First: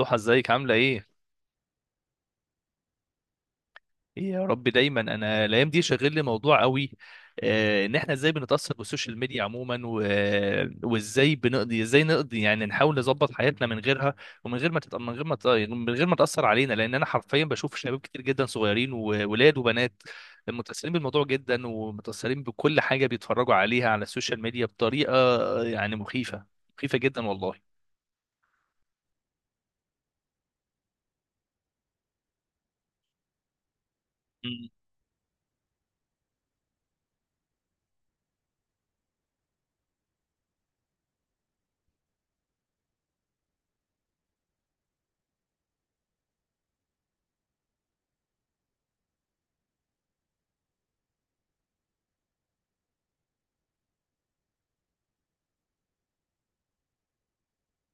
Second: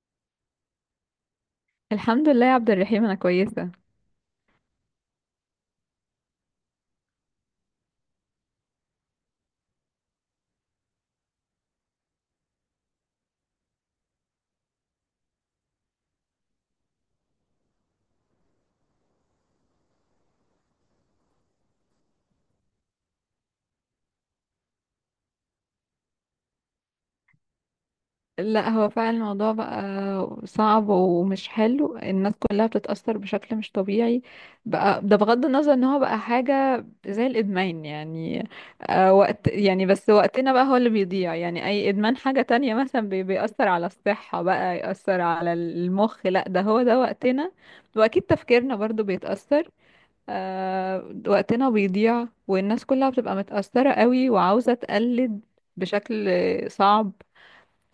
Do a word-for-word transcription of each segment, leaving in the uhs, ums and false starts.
ضحى، ازيك؟ عامله ايه؟ الحمد لله يا عبد الرحيم، انا كويسه. ايه يا رب دايما، انا الايام دي شاغل لي موضوع قوي. آه، ان احنا ازاي بنتاثر بالسوشيال ميديا عموما و... وازاي بنقضي، ازاي نقضي يعني نحاول نظبط حياتنا من غيرها ومن غير ما تت... من غير ما ت... من غير ما تاثر علينا. لان انا حرفيا بشوف شباب كتير جدا صغيرين، وولاد وبنات متاثرين بالموضوع جدا، ومتاثرين بكل حاجه بيتفرجوا عليها على السوشيال ميديا بطريقه آه، يعني مخيفه مخيفه جدا والله. لا، هو فعلا الموضوع بقى صعب ومش حلو. الناس كلها بتتاثر بشكل مش طبيعي. مم. بقى ده بغض النظر ان هو بقى حاجه زي الادمان يعني. آه وقت يعني، بس وقتنا بقى هو اللي بيضيع. يعني اي ادمان حاجه تانية مثلا بي- بيأثر على الصحه، بقى يأثر على المخ، لا ده هو ده وقتنا. واكيد تفكيرنا برضو بيتأثر. آه، وقتنا بيضيع والناس كلها بتبقى متأثرة قوي وعاوزة تقلد بشكل صعب.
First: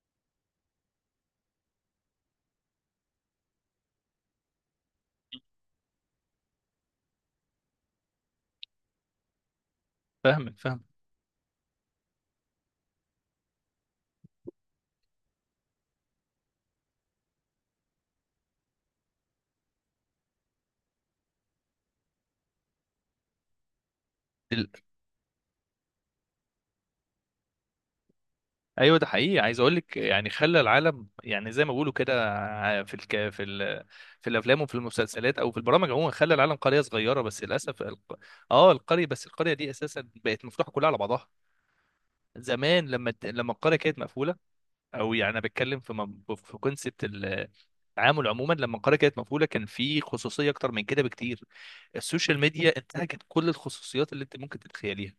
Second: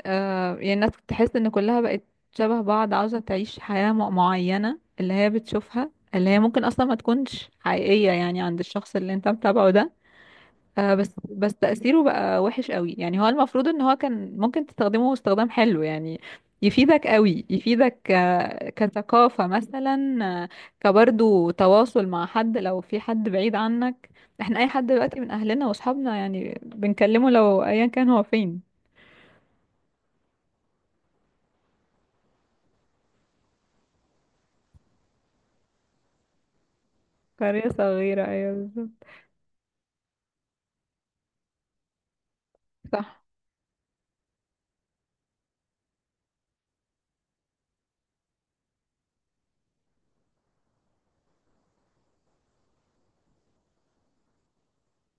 آه، يعني الناس تحس ان كلها بقت شبه بعض، عاوزة تعيش حياة م- معينة اللي هي بتشوفها، اللي هي ممكن اصلا ما تكونش حقيقية يعني عند الشخص اللي انت متابعه ده. فاهمك، فاهم. آه بس بس تأثيره بقى وحش قوي يعني. هو المفروض ان هو كان ممكن تستخدمه استخدام حلو يعني، يفيدك قوي، يفيدك آه، كثقافة مثلا. آه، كبرضو تواصل مع حد لو في حد بعيد عنك. احنا اي حد دلوقتي من اهلنا واصحابنا يعني بنكلمه لو ايا كان هو فين. ايوه ده حقيقي. عايز اقول لك يعني خلى العالم، يعني زي ما بيقولوا كده، ع- في الك... في ال... في الافلام وفي المسلسلات او في البرامج عموما، خلى العالم قريه صغيره. بس قرية للاسف الق... صغيرة، أيوة اه، القريه، بالظبط. بس القريه دي اساسا بقت مفتوحه كلها على بعضها. زمان لما صح. الت- لما القريه كانت مقفوله، او يعني انا بتكلم في م... في كونسبت التعامل عموما، لما القريه كانت مقفوله كان في خصوصيه اكتر من كده بكتير. السوشيال ميديا انتهكت كل الخصوصيات اللي انت ممكن تتخيليها.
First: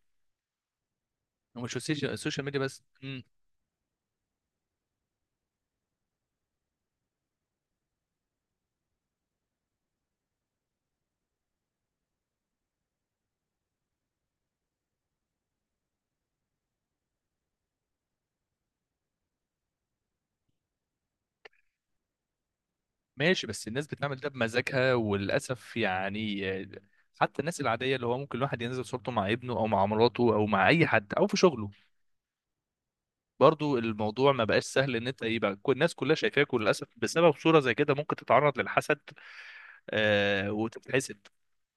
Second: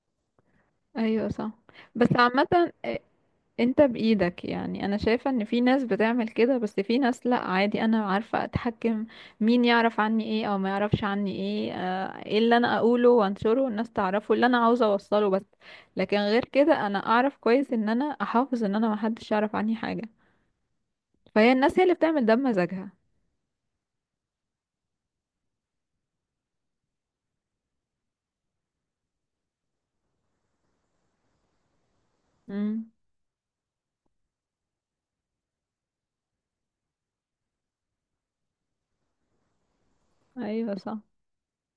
ايوه صح. ومش بس السوشيال السوشيال ميديا عامة، بس. إمم. انت بإيدك. يعني انا شايفة ان في ناس بتعمل كده، بس في ناس لا، عادي، انا عارفة اتحكم مين يعرف عني ايه او ما يعرفش عني ايه. آه، ايه اللي انا اقوله وانشره والناس تعرفه اللي انا عاوزة اوصله بس. لكن غير كده انا اعرف كويس ان انا احافظ، ان انا محدش يعرف عني حاجة. فهي الناس هي اللي بتعمل ده بمزاجها. ماشي، بس الناس بتعمل ده بمزاجها وللاسف، يعني آه، حتى الناس العاديه، اللي هو ممكن الواحد ينزل صورته مع ابنه او مع مراته او مع اي حد او في شغله، امم. برضو الموضوع ما بقاش سهل ان انت يبقى كل- الناس كلها شايفاك. وللاسف بسبب صوره زي كده ممكن تتعرض للحسد، آه، ايوه صح. وتتحسد.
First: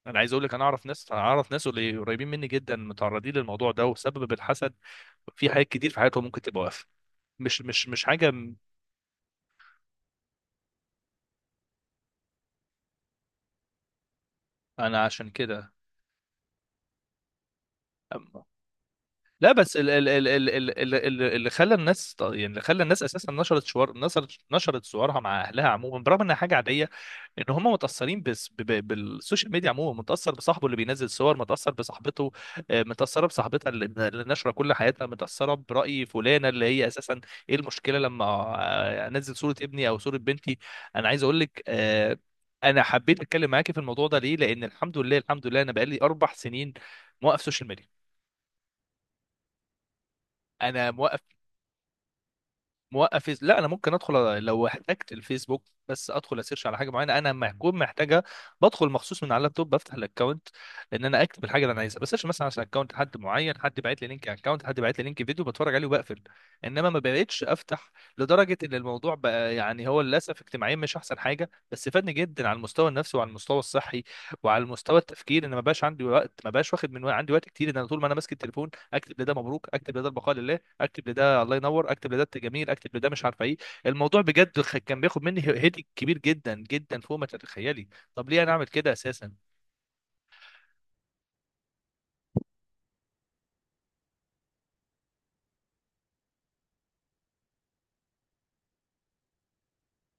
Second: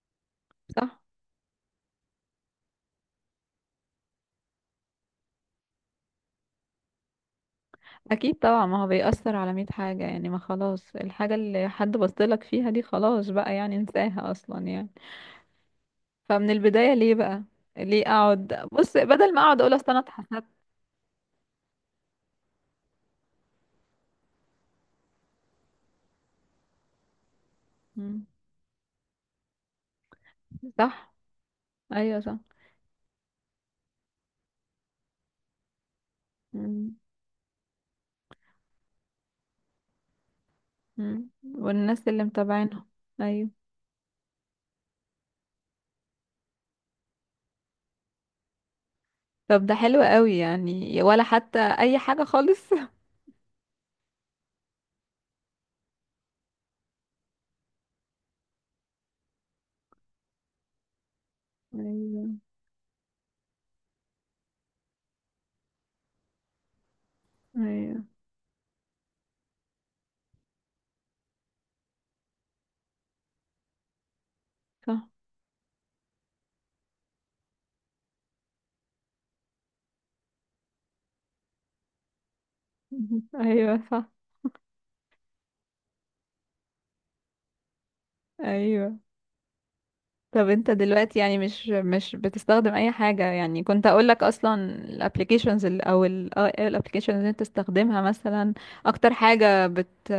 انا عايز اقول لك، انا اعرف صح. ناس انا اعرف ناس اللي قريبين مني جدا متعرضين للموضوع ده وسبب الحسد في حاجات كتير في حياتهم ممكن تبقى واقفه، مش مش مش حاجه اكيد م- طبعا، ما هو بيأثر على مية حاجة يعني. ما خلاص الحاجة اللي حد بصلك فيها دي، خلاص بقى يعني انساها اصلا يعني. انا عشان كده. فمن البداية ليه بقى؟ ليه اقعد بص بدل ما لا اقعد اقول بس اصل ال انا ال ال اتحسدت؟ ال ال ال- ال- اللي خلى الناس ط- يعني اللي خلى الناس اساسا نشرت شوار نشرت نشرت صورها مع اهلها عموما، برغم انها حاجه عاديه، ان هم متاثرين مم. بس ب- ب- بالسوشيال ميديا عموما، متاثر بصاحبه اللي بينزل صح. صور، متاثر ايوه بصاحبته، صح. آه، متاثره بصاحبتها اللي اللي نشره كل حياتها، متاثره براي فلانه اللي هي مم. اساسا. ايه المشكله لما آه، انزل صوره ابني او صوره بنتي؟ انا عايز مم. اقول لك، والناس آه، اللي انا متابعينهم. حبيت اتكلم ايوه. معاكي في الموضوع ده ليه. لان الحمد لله، الحمد لله انا بقالي اربع سنين موقف سوشيال ميديا. طب ده حلو قوي انا يعني، موقف، ولا حتى اي حاجة خالص؟ موقف فيس- لا، انا ممكن ادخل لو احتجت الفيسبوك، بس ادخل اسيرش على حاجه معينه انا لما اكون محتاجها، بدخل مخصوص من على اللابتوب، بفتح الاكونت ان انا اكتب الحاجه اللي انا عايزها، ايوه. بس مثلا عشان اكونت حد معين، حد باعت لي لينك، اكونت حد باعت لي لينك فيديو بتفرج عليه وبقفل. انما ما بقتش افتح، ايوه لدرجه ان الموضوع بقى، يعني هو للاسف اجتماعيا مش احسن حاجه، بس فادني جدا على المستوى النفسي، وعلى المستوى الصحي، وعلى المستوى صح. التفكير، ان ما بقاش عندي وقت، ما بقاش واخد من وق- عندي وقت كتير ان انا طول ما انا ماسك التليفون اكتب لده مبروك، اكتب لده البقاء لله، اكتب لده الله ينور، اكتب لده انت جميل، اكتب لده مش عارفه ايه. ايوه صح. الموضوع بجد خ- كان بياخد مني هيدك كبير جدا جدا، فوق ما تتخيلي. طب ليه انا اعمل كده ايوه. اساسا؟ طب انت دلوقتي يعني مش مش بتستخدم اي حاجة؟ يعني كنت اقول لك، اصلا الابليكيشنز او الابليكيشنز اللي انت تستخدمها مثلا اكتر حاجة بت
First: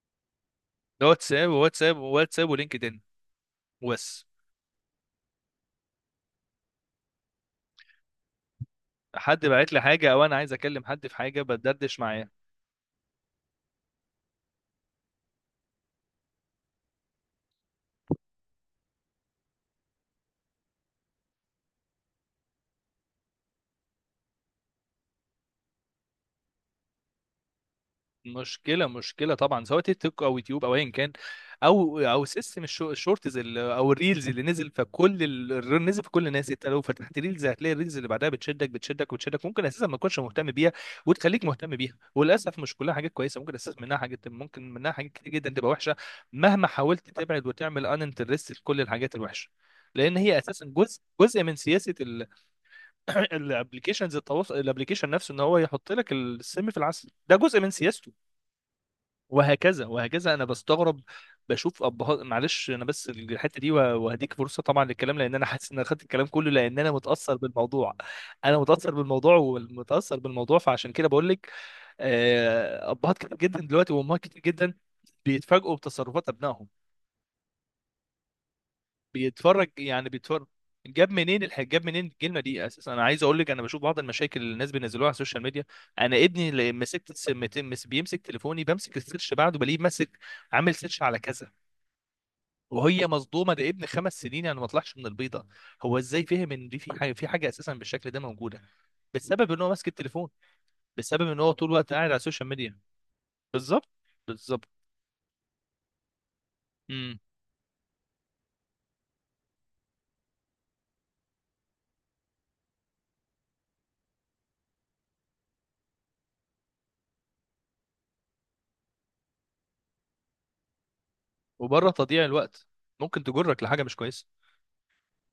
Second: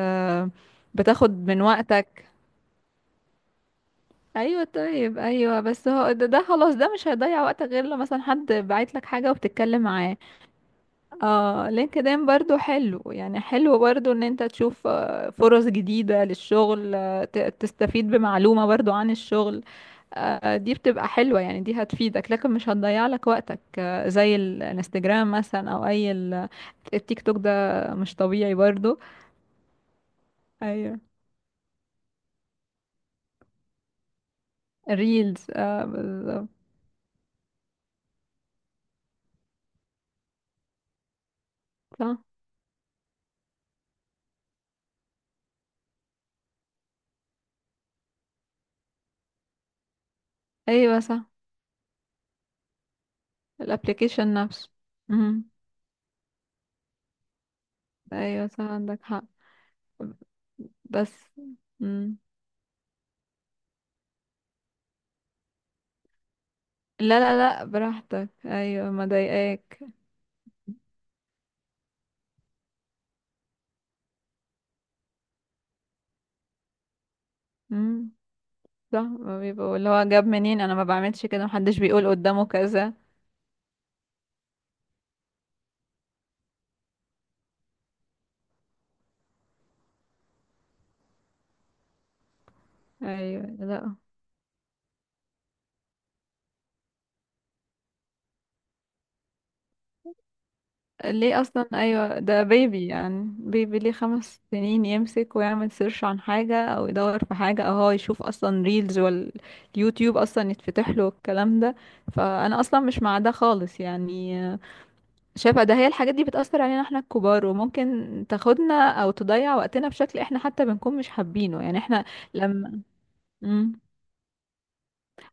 ده بتاخد واتساب من وواتساب وقتك؟ وواتساب ولينكد ان بس. ايوه طيب. ايوه بس هو ده, ده خلاص. ده مش هيضيع وقتك غير لو مثلا حد باعت لك حاجه حد بعت لي وبتتكلم حاجه معاه. او انا عايز اكلم حد في حاجه اه، بتدردش لينكدين معاه. برضو حلو يعني، حلو برضو ان انت تشوف آه، فرص جديده للشغل، آه، ت- تستفيد بمعلومه برضو عن الشغل. آه، دي بتبقى حلوه يعني، دي هتفيدك لكن مش هتضيع لك وقتك. آه، زي ال- الانستجرام مثلا، او اي ال- التيك توك ده. مش طبيعي مشكلة، برضو. مشكلة طبعا، سواء تيك توك او يوتيوب او ايا ايوه كان، او او سيستم الشو- الشورتز ال- او الريلز اللي نزل. فكل الريلز، ال- الريل اه نزل في كل بالظبط. الناس، انت لو فتحت ريلز هتلاقي الريلز اللي بعدها بتشدك، بتشدك وتشدك، ممكن اساسا ما تكونش مهتم بيها وتخليك مهتم بيها. صح. وللاسف مش كلها حاجات كويسة، ممكن اساسا منها حاجات، ممكن منها حاجات كتير جدا تبقى وحشة، مهما حاولت تبعد وتعمل ان انترست لكل الحاجات الوحشة، لان هي اساسا ايوه جزء صح. جزء من سياسة الابلكيشنز الابليكيشن التواصل، نفسه. الابلكيشن نفسه، ان مهم. هو يحط لك السم في العسل. ده جزء من سياسته، ايوه صح، عندك حق. وهكذا وهكذا انا بستغرب بس. بشوف مم. ابهات، معلش انا بس الحته دي، وه- وهديك فرصه طبعا للكلام، لان انا حاسس ان انا خدت الكلام كله، لان انا لا متاثر لا لا، بالموضوع. براحتك، انا ايوه متاثر ما بالموضوع ضايقاك. ومتاثر بالموضوع، فعشان كده بقول لك. آه، ابهات كتير جدا دلوقتي، وامهات كتير جدا بيتفاجئوا بتصرفات ابنائهم. مم. صح، ما بيتفرج، بيبقوا اللي هو يعني جاب بيتفرج، منين. انا ما جاب بعملش منين كده الح... محدش جاب منين بيقول الكلمه قدامه دي كذا. اساسا؟ انا عايز اقول لك انا بشوف بعض المشاكل اللي الناس بينزلوها على السوشيال ميديا. انا ابني اللي مسكت الس- مت- مس- بيمسك تليفوني، بمسك السيرش بعده بلاقيه ماسك عامل سيرش على كذا. وهي ايوه مصدومه، ده ابن لا. خمس سنين يعني ما طلعش من البيضه. هو ازاي فهم ان دي في حاجه، في حاجه اساسا بالشكل ده موجوده؟ بسبب ان هو ماسك التليفون، بسبب ان ليه هو اصلا؟ طول الوقت قاعد على ايوه ده السوشيال ميديا. بيبي، يعني بيبي بالظبط، ليه خمس بالظبط. سنين يمسك ويعمل سيرش عن حاجة، او امم. يدور في حاجة، او هو يشوف اصلا ريلز واليوتيوب اصلا يتفتح له الكلام ده؟ فانا اصلا مش مع ده خالص يعني. شايفة ده، هي الحاجات دي بتأثر علينا احنا الكبار، وممكن تاخدنا او تضيع وقتنا بشكل احنا حتى بنكون مش حابينه يعني. وبره احنا تضييع الوقت لما... ممكن تجرك مم. لحاجه مش كويسه.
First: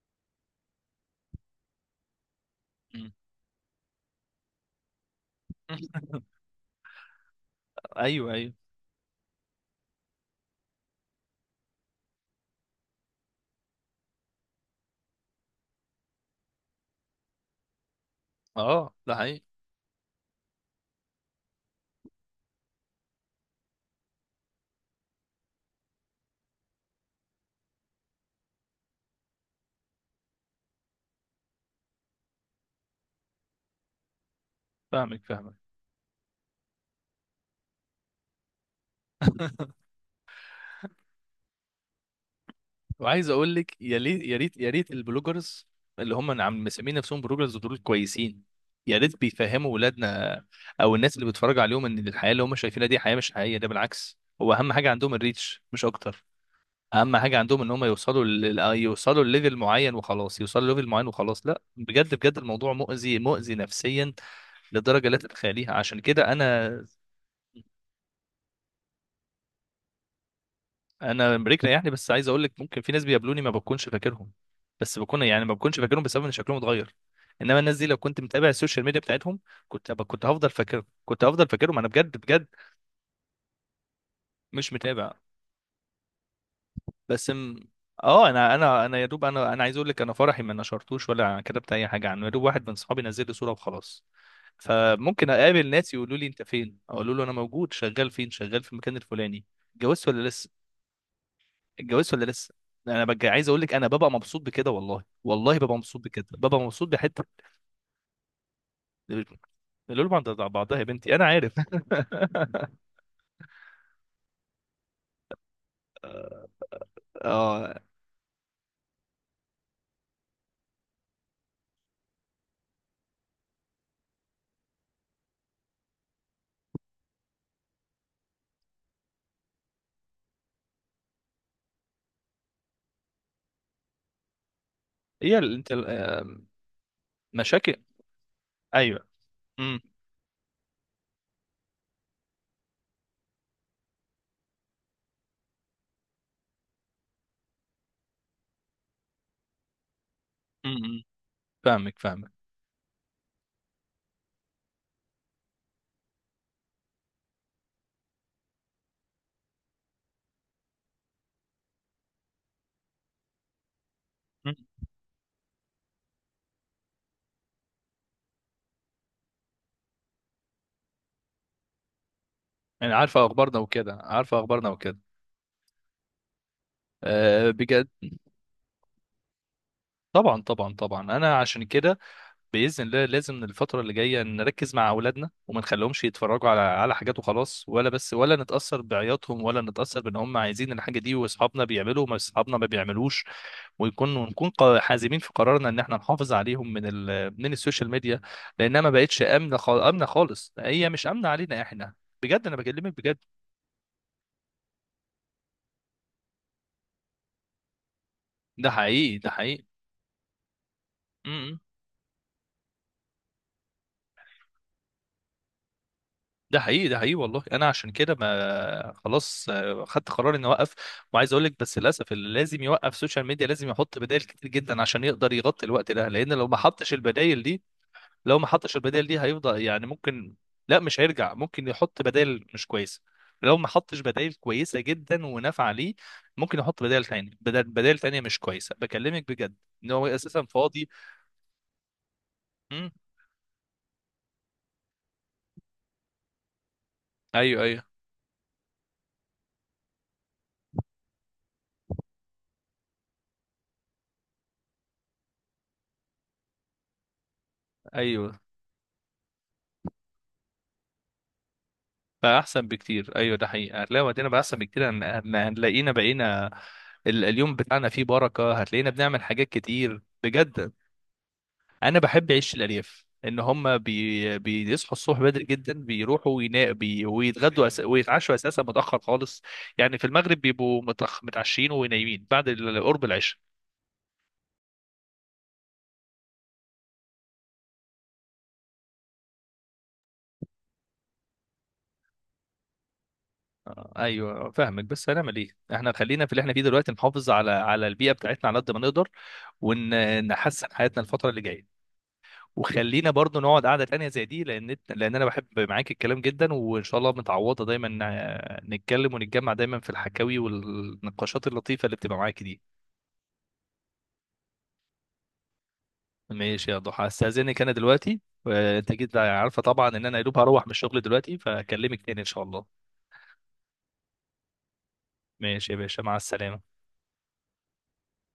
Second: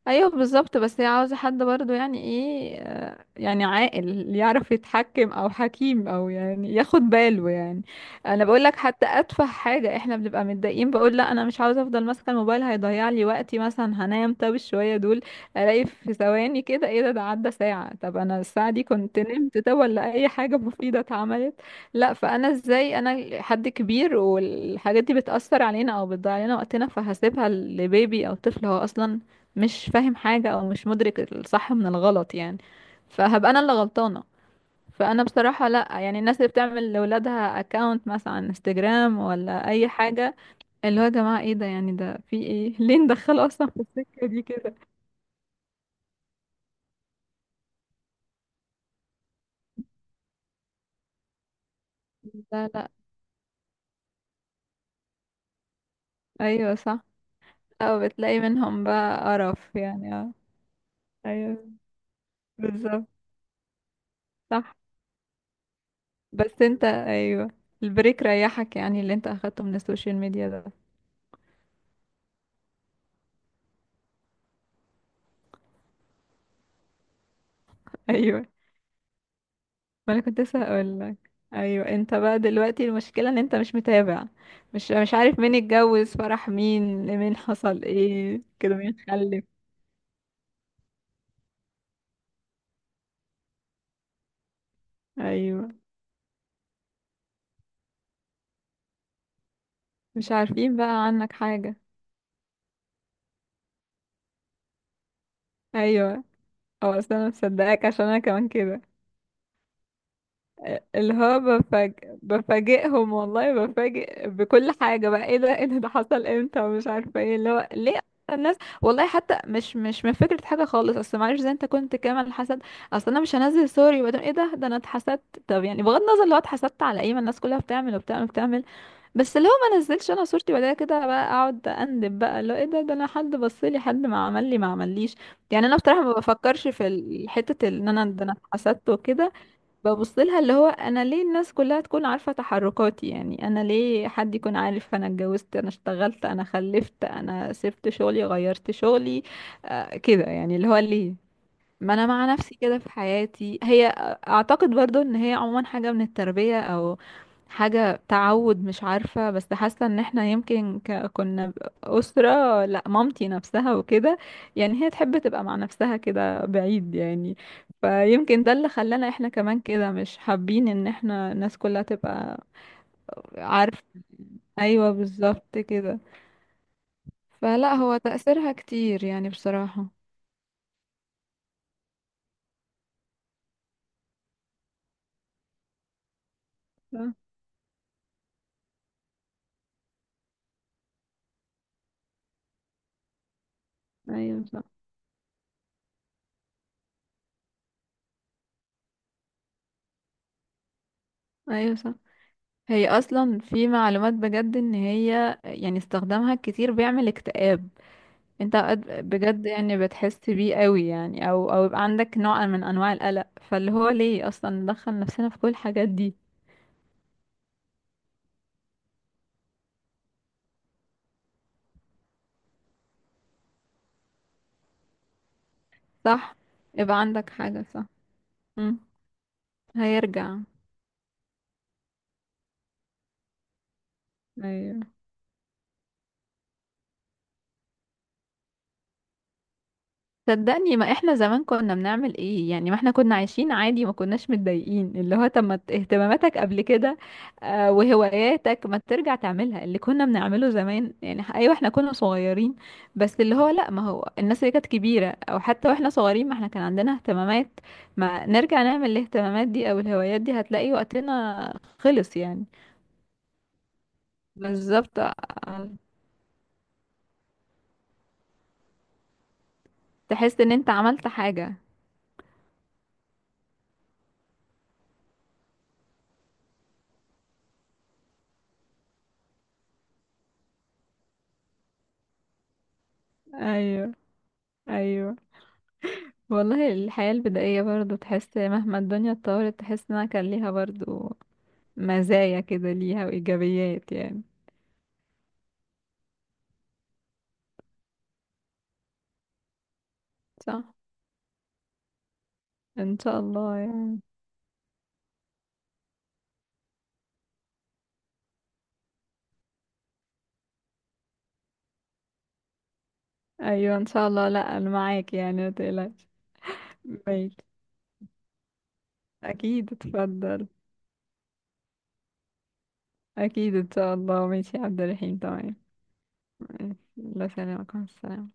ايوه بالظبط، بس هي عاوزة حد برضو يعني ايه؟ امم. آه، يعني عاقل يعرف يتحكم، او حكيم، او يعني ياخد باله يعني. ايوه، انا ايوه. بقول لك، حتى اتفه حاجة احنا بنبقى متضايقين. بقول لا انا مش عاوزة افضل ماسكة الموبايل، هيضيع لي وقتي مثلا. هنام، طب الشوية دول الاقي في ثواني كده، ايه ده؟ ده عدى ساعة؟ طب انا الساعة دي اه، ده كنت حقيقي. نمت ده ولا اي حاجة مفيدة اتعملت؟ لا، فانا ازاي انا حد كبير والحاجات دي بتأثر علينا او بتضيع لنا وقتنا، فهسيبها لبيبي او طفل هو اصلا مش فاهم حاجة او مش مدرك الصح من الغلط يعني؟ فهبقى انا اللي غلطانة. فاهمك، فانا فاهمك. بصراحة لا، يعني الناس اللي بتعمل لولادها اكاونت مثلا على انستجرام ولا اي حاجة، اللي هو يا جماعة ايه ده؟ يعني ده في ايه؟ ليه وعايز ندخله اقول اصلا لك في يا ليت، السكة يا دي ريت يا كده؟ ريت البلوجرز اللي هم عم مسمين نفسهم بلوجرز دول كويسين، يا ريت بيفهموا ولادنا او الناس اللي بيتفرجوا عليهم ان الحياه اللي هم لا شايفينها لا. دي حياه مش حقيقيه. ده بالعكس، هو اهم حاجه عندهم الريتش مش اكتر. ايوه صح. اهم حاجه عندهم ان هم او يوصلوا بتلاقي لل... منهم بقى يوصلوا لليفل قرف معين يعني، اه. وخلاص، يوصلوا لليفل معين وخلاص لا، ايوه. بجد بجد الموضوع بالظبط. مؤذي، مؤذي نفسيا، صح. لدرجه لا تتخيليها. عشان كده بس انا، انت، ايوه، البريك ريحك يعني اللي انت اخدته من السوشيال ميديا ده؟ انا بريك ريحني. بس عايز اقول لك ممكن في ناس بيقابلوني ما بكونش فاكرهم، بس بكون يعني ما بكونش فاكرهم بسبب ان شكلهم اتغير. انما الناس دي لو كنت ايوه. متابع السوشيال ميديا بتاعتهم كنت أبقى، ما انا كنت كنت هفضل لسه فاكرهم هقول لك. كنت هفضل فاكرهم. انا ايوه، انت بجد بقى بجد دلوقتي المشكله ان انت مش متابع. مش مش متابع. مش عارف مين اتجوز، فرح مين، بس مين م... حصل اه، ايه انا كده، انا مين انا يا دوب، خلف. انا انا عايز اقول لك انا فرحي ما نشرتوش ولا كتبت اي حاجه عنه، يا دوب واحد من صحابي نزل لي صوره وخلاص. فممكن اقابل ايوه ناس يقولوا لي انت فين، اقول له انا موجود شغال، فين شغال في المكان الفلاني، اتجوزت ولا مش لسه عارفين بقى عنك حاجه. اتجوزت ولا لسه. انا ببقى عايز اقول لك انا ببقى مبسوط بكده، والله والله ببقى مبسوط ايوه. بكده، ببقى مبسوط او اصلا بحته. انا مصدقك، عشان انا كمان كده. القلوب عند بعضها يا بنتي، اللي انا هو عارف. بفاجئ بفاجئهم والله، بفاجئ بكل حاجة، بقى ايه ده، ايه ده، ده حصل امتى؟ ومش عارفة ايه، اللي هو اه، ليه؟ أصلاً الناس والله حتى مش مش من فكرة حاجة خالص، اصل معلش زي انت كنت كامل حسد. اصل انا مش هنزل، سوري، وبعدين ايه ده، ده انا اتحسدت؟ طب يعني بغض النظر لو اتحسدت على ايه، ما الناس كلها بتعمل وبتعمل وبتعمل. بس لو ما نزلش انا صورتي وبعدين كده، بقى اقعد اندب بقى، اللي هو ايه ده، ده انا حد بصلي حد، ما عمل لي ما عمليش. هي ال- يعني انت انا ال- بصراحة ما آه، بفكرش في ال- حتة ال- مشاكل. ان انا ده انا اتحسدت ايوه. وكده. امم، ببص لها اللي هو انا ليه الناس كلها تكون عارفة تحركاتي؟ يعني انا ليه حد يكون عارف انا اتجوزت، انا اشتغلت، انا خلفت، انا سبت شغلي، غيرت شغلي. آه كده يعني، اللي هو امم إمم. ليه؟ ما فاهمك، انا مع فاهمك. نفسي كده في حياتي هي. اعتقد برضو ان هي عموما حاجة من التربية، او حاجة تعود، مش عارفة، بس حاسة ان احنا يمكن ك- كنا أسرة. لا مامتي نفسها وكده، مم. يعني هي تحب تبقى مع نفسها كده بعيد يعني. فيمكن ده اللي خلانا احنا كمان كده مش حابين ان احنا الناس كلها تبقى انا عارفه اخبارنا عارفة. وكده عارفه اخبارنا ايوه وكده. بالظبط كده. أه، فلا، بجد. هو تأثيرها كتير يعني بصراحة. طبعا طبعا طبعا انا عشان كده باذن الله لازم الفتره اللي جايه نركز مع اولادنا، وما نخليهمش يتفرجوا على على صح. حاجات وخلاص، ولا بس ولا نتاثر بعياطهم، ولا نتاثر بان هم عايزين الحاجه دي واصحابنا بيعملوا وما اصحابنا ما بيعملوش. ويكون ايوه ونكون صح. قا- حازمين في قرارنا ان احنا نحافظ عليهم من ال... من السوشيال ميديا، لانها ما بقتش امنه خال... امنه خالص، هي مش امنه علينا ايوه احنا. صح. بجد انا هي بكلمك بجد. اصلا في معلومات بجد ان هي يعني استخدامها كتير بيعمل اكتئاب. انت ده اوقات حقيقي ده بجد حقيقي. يعني بتحس بيه قوي م- يعني، او م. او يبقى عندك نوع من انواع القلق، فاللي هو ليه اصلا ندخل نفسنا في كل الحاجات دي؟ ده حقيقي، ده حقيقي والله. انا عشان كده، ما خلاص، آه، خدت قرار اني اوقف. وعايز اقول لك بس للاسف، اللي لازم يوقف سوشيال ميديا لازم يحط بدائل كتير جدا عشان يقدر يغطي الوقت ده. لان صح. لو ما حطش يبقى عندك البدائل دي، حاجة، صح. لو ما حطش مم. البدائل دي هيفضل يعني ممكن، هيرجع. لا مش هيرجع، ممكن يحط بدائل مش كويسه. لو ما حطش بدائل كويسه ايوه جدا ونافعه ليه، ممكن يحط بدائل تانية، بدائل بدائل تانية مش كويسه. بكلمك بجد، ان هو اساسا صدقني، فاضي. ما احنا زمان كنا بنعمل ايه يعني؟ ما امم. احنا كنا عايشين عادي، ما كناش متضايقين، اللي هو طب ما ت- اهتماماتك قبل كده، ايوه آه، ايوه وهواياتك، ما ترجع تعملها اللي كنا بنعمله زمان يعني. ح- ايوه احنا كنا صغيرين. بس اللي هو لا، ما هو الناس اللي كانت كبيرة او حتى واحنا صغيرين، ما احنا كان عندنا اهتمامات. ما ايوه. نرجع نعمل الاهتمامات دي او الهوايات دي، هتلاقي وقتنا خلص بقى يعني. احسن بكتير، ايوه ده حقيقه، هتلاقي وقتنا بقى احسن بكتير، بالظبط. هن- هن- آه، هنلاقينا بقينا ال- اليوم بتاعنا فيه بركه، هتلاقينا بنعمل حاجات كتير تحس ان انت بجد. عملت حاجة. انا بحب عيش الارياف، ان هم بي... بيصحوا الصبح بدري جدا، بيروحوا وينا... بي... ويتغدوا أس... ويتعشوا اساسا متاخر خالص. يعني في المغرب بيبقوا متأخ... متعشين ونايمين بعد ال- قرب العشاء. ايوه ايوه. والله الحياة البدائية برضو، تحس مهما الدنيا اتطورت، تحس انها كان ليها برضو مزايا كده، ليها وإيجابيات آه، يعني. ايوه فاهمك، بس هنعمل ايه؟ احنا خلينا في اللي احنا فيه دلوقتي، نحافظ على على البيئه بتاعتنا على قد ما نقدر، ونحسن صح. حياتنا الفتره اللي جايه. ان وخلينا شاء برضو الله نقعد قعدة يعني. تانية زي دي، لأن إنت- لأن أنا بحب معاك الكلام جدا، وإن شاء الله متعوضة دايما، آه، نتكلم ونتجمع دايما في الحكاوي والنقاشات اللطيفة اللي بتبقى معاك دي. ايوه ان شاء الله، لا انا معاك يعني ما تقلقش. ماشي يا ضحى، ماشي. استأذنك أنا دلوقتي، وأنت جيت بقى، عارفة اكيد طبعا إن أنا يا دوب اتفضل. هروح من الشغل دلوقتي، فأكلمك تاني إن شاء الله. اكيد ان شاء الله، ماشي يا عبد الرحيم، تمام. ماشي يا باشا، مع السلامة. الله يسلمك، مع السلامة.